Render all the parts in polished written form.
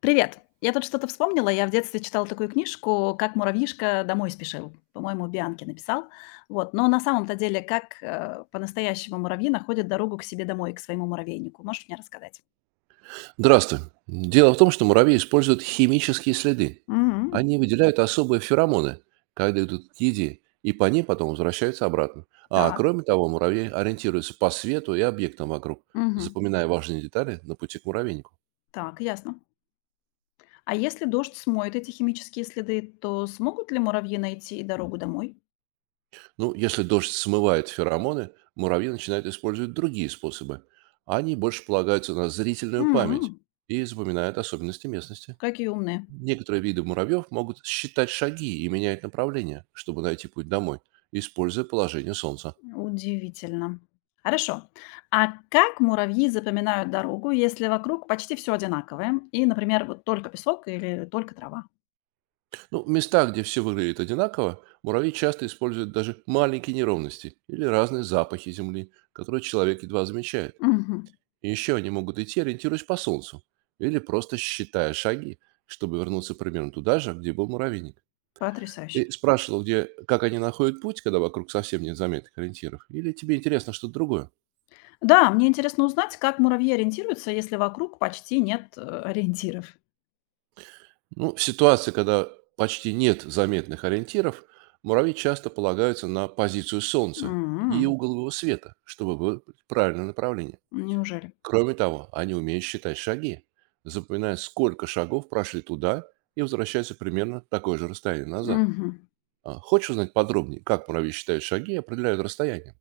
Привет! Я тут что-то вспомнила. Я в детстве читала такую книжку "Как муравьишка домой спешил". По-моему, Бианки написал. Вот. Но на самом-то деле, как, по-настоящему муравьи находят дорогу к себе домой, к своему муравейнику? Можешь мне рассказать? Здравствуй. Дело в том, что муравьи используют химические следы. Мгм. Они выделяют особые феромоны, когда идут к еде, и по ним потом возвращаются обратно. А Так. кроме того, муравьи ориентируются по свету и объектам вокруг, Мгм. запоминая важные детали на пути к муравейнику. Так, ясно. А если дождь смоет эти химические следы, то смогут ли муравьи найти дорогу домой? Ну, если дождь смывает феромоны, муравьи начинают использовать другие способы. Они больше полагаются на зрительную память М, и запоминают особенности местности. какие умные. Некоторые виды муравьев могут считать шаги и менять направление, чтобы найти путь домой, используя положение солнца. Удивительно. Хорошо. А как муравьи запоминают дорогу, если вокруг почти все одинаковое? И, например, вот только песок или только трава? Ну, в местах, где все выглядит одинаково, муравьи часто используют даже маленькие неровности или разные запахи земли, которые человек едва замечает. Мгм. И еще они могут идти, ориентируясь по солнцу, или просто считая шаги, чтобы вернуться примерно туда же, где был муравейник. Потрясающе. Ты спрашивал, где, как они находят путь, когда вокруг совсем нет заметных ориентиров? Или тебе интересно что-то другое? Да, мне интересно узнать, как муравьи ориентируются, если вокруг почти нет ориентиров. Ну, в ситуации, когда почти нет заметных ориентиров, муравьи часто полагаются на позицию Солнца и М, угол его света, чтобы выбрать правильное направление. неужели? Кроме того, они умеют считать шаги, запоминая, сколько шагов прошли туда и возвращаются примерно такое же расстояние назад. Мгм. А, хочешь узнать подробнее, как муравьи считают шаги и определяют расстояние?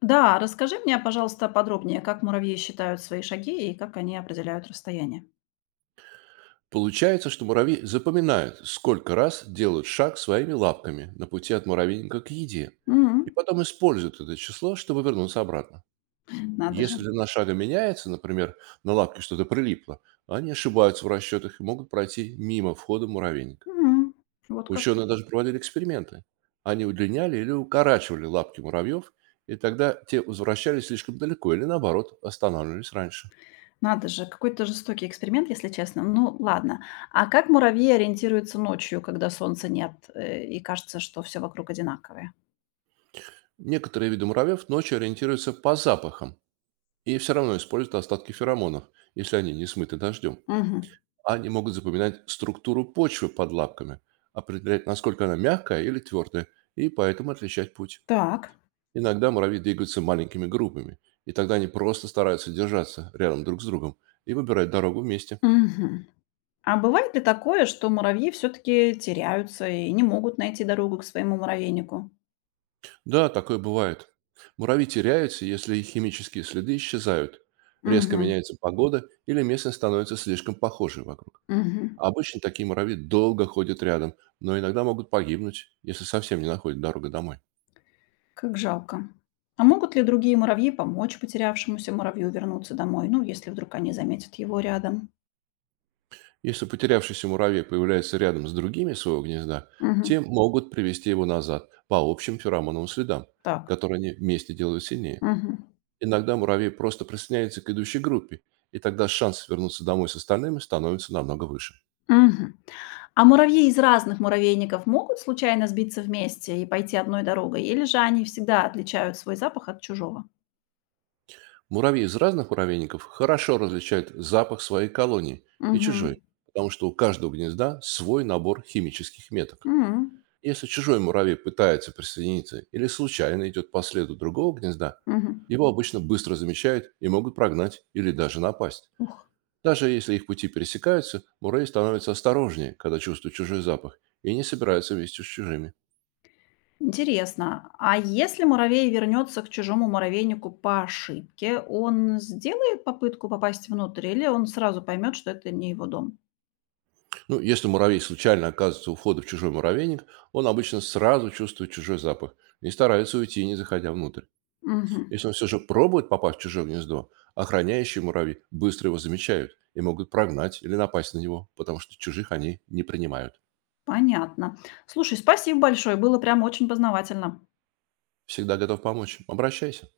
Да, расскажи мне, пожалуйста, подробнее, как муравьи считают свои шаги и как они определяют расстояние. Получается, что муравьи запоминают, сколько раз делают шаг своими лапками на пути от муравейника к еде, и М, потом используют это число, чтобы вернуться обратно. надо же. Если длина шага меняется, например, на лапке что-то прилипло, они ошибаются в расчетах и могут пройти мимо входа муравейника. М, вот как. Ученые даже проводили эксперименты. Они удлиняли или укорачивали лапки муравьев, и тогда те возвращались слишком далеко или, наоборот, останавливались раньше. Надо же, какой-то жестокий эксперимент, если честно. Ну, ладно. А как муравьи ориентируются ночью, когда солнца нет, и кажется, что все вокруг одинаковое? Некоторые виды муравьев ночью ориентируются по запахам и все равно используют остатки феромонов, если они не смыты дождем. Мгм. Они могут запоминать структуру почвы под лапками, определять, насколько она мягкая или твердая, и поэтому отличать путь. Так. Иногда муравьи двигаются маленькими группами, и тогда они просто стараются держаться рядом друг с другом и выбирать дорогу вместе. Мгм. А бывает ли такое, что муравьи все-таки теряются и не могут найти дорогу к своему муравейнику? Да, такое бывает. Муравьи теряются, если их химические следы исчезают, резко Мгм. меняется погода или местность становится слишком похожей вокруг. Мгм. Обычно такие муравьи долго ходят рядом, но иногда могут погибнуть, если совсем не находят дорогу домой. Как жалко. А могут ли другие муравьи помочь потерявшемуся муравью вернуться домой? Ну, если вдруг они заметят его рядом. Если потерявшийся муравей появляется рядом с другими своего гнезда, Мгм. те могут привести его назад по общим феромоновым следам, Так. которые они вместе делают сильнее. Мгм. Иногда муравей просто присоединяется к идущей группе, и тогда шанс вернуться домой с остальными становится намного выше. Мгм. А муравьи из разных муравейников могут случайно сбиться вместе и пойти одной дорогой, или же они всегда отличают свой запах от чужого? Муравьи из разных муравейников хорошо различают запах своей колонии и Угу. чужой, потому что у каждого гнезда свой набор химических меток. М, Если чужой муравей пытается присоединиться или случайно идет по следу другого гнезда, мгм. его обычно быстро замечают и могут прогнать или даже напасть. Ух, Даже если их пути пересекаются, муравей становится осторожнее, когда чувствует чужой запах, и не собирается вместе с чужими. интересно. А если муравей вернется к чужому муравейнику по ошибке, он сделает попытку попасть внутрь, или он сразу поймет, что это не его дом? Ну, если муравей случайно оказывается у входа в чужой муравейник, он обычно сразу чувствует чужой запах и старается уйти, не заходя внутрь. Мгм. Если он все же пробует попасть в чужое гнездо, охраняющие муравьи быстро его замечают и могут прогнать или напасть на него, потому что чужих они не принимают. Понятно. Слушай, спасибо большое, было прям очень познавательно. Всегда готов помочь. Обращайся.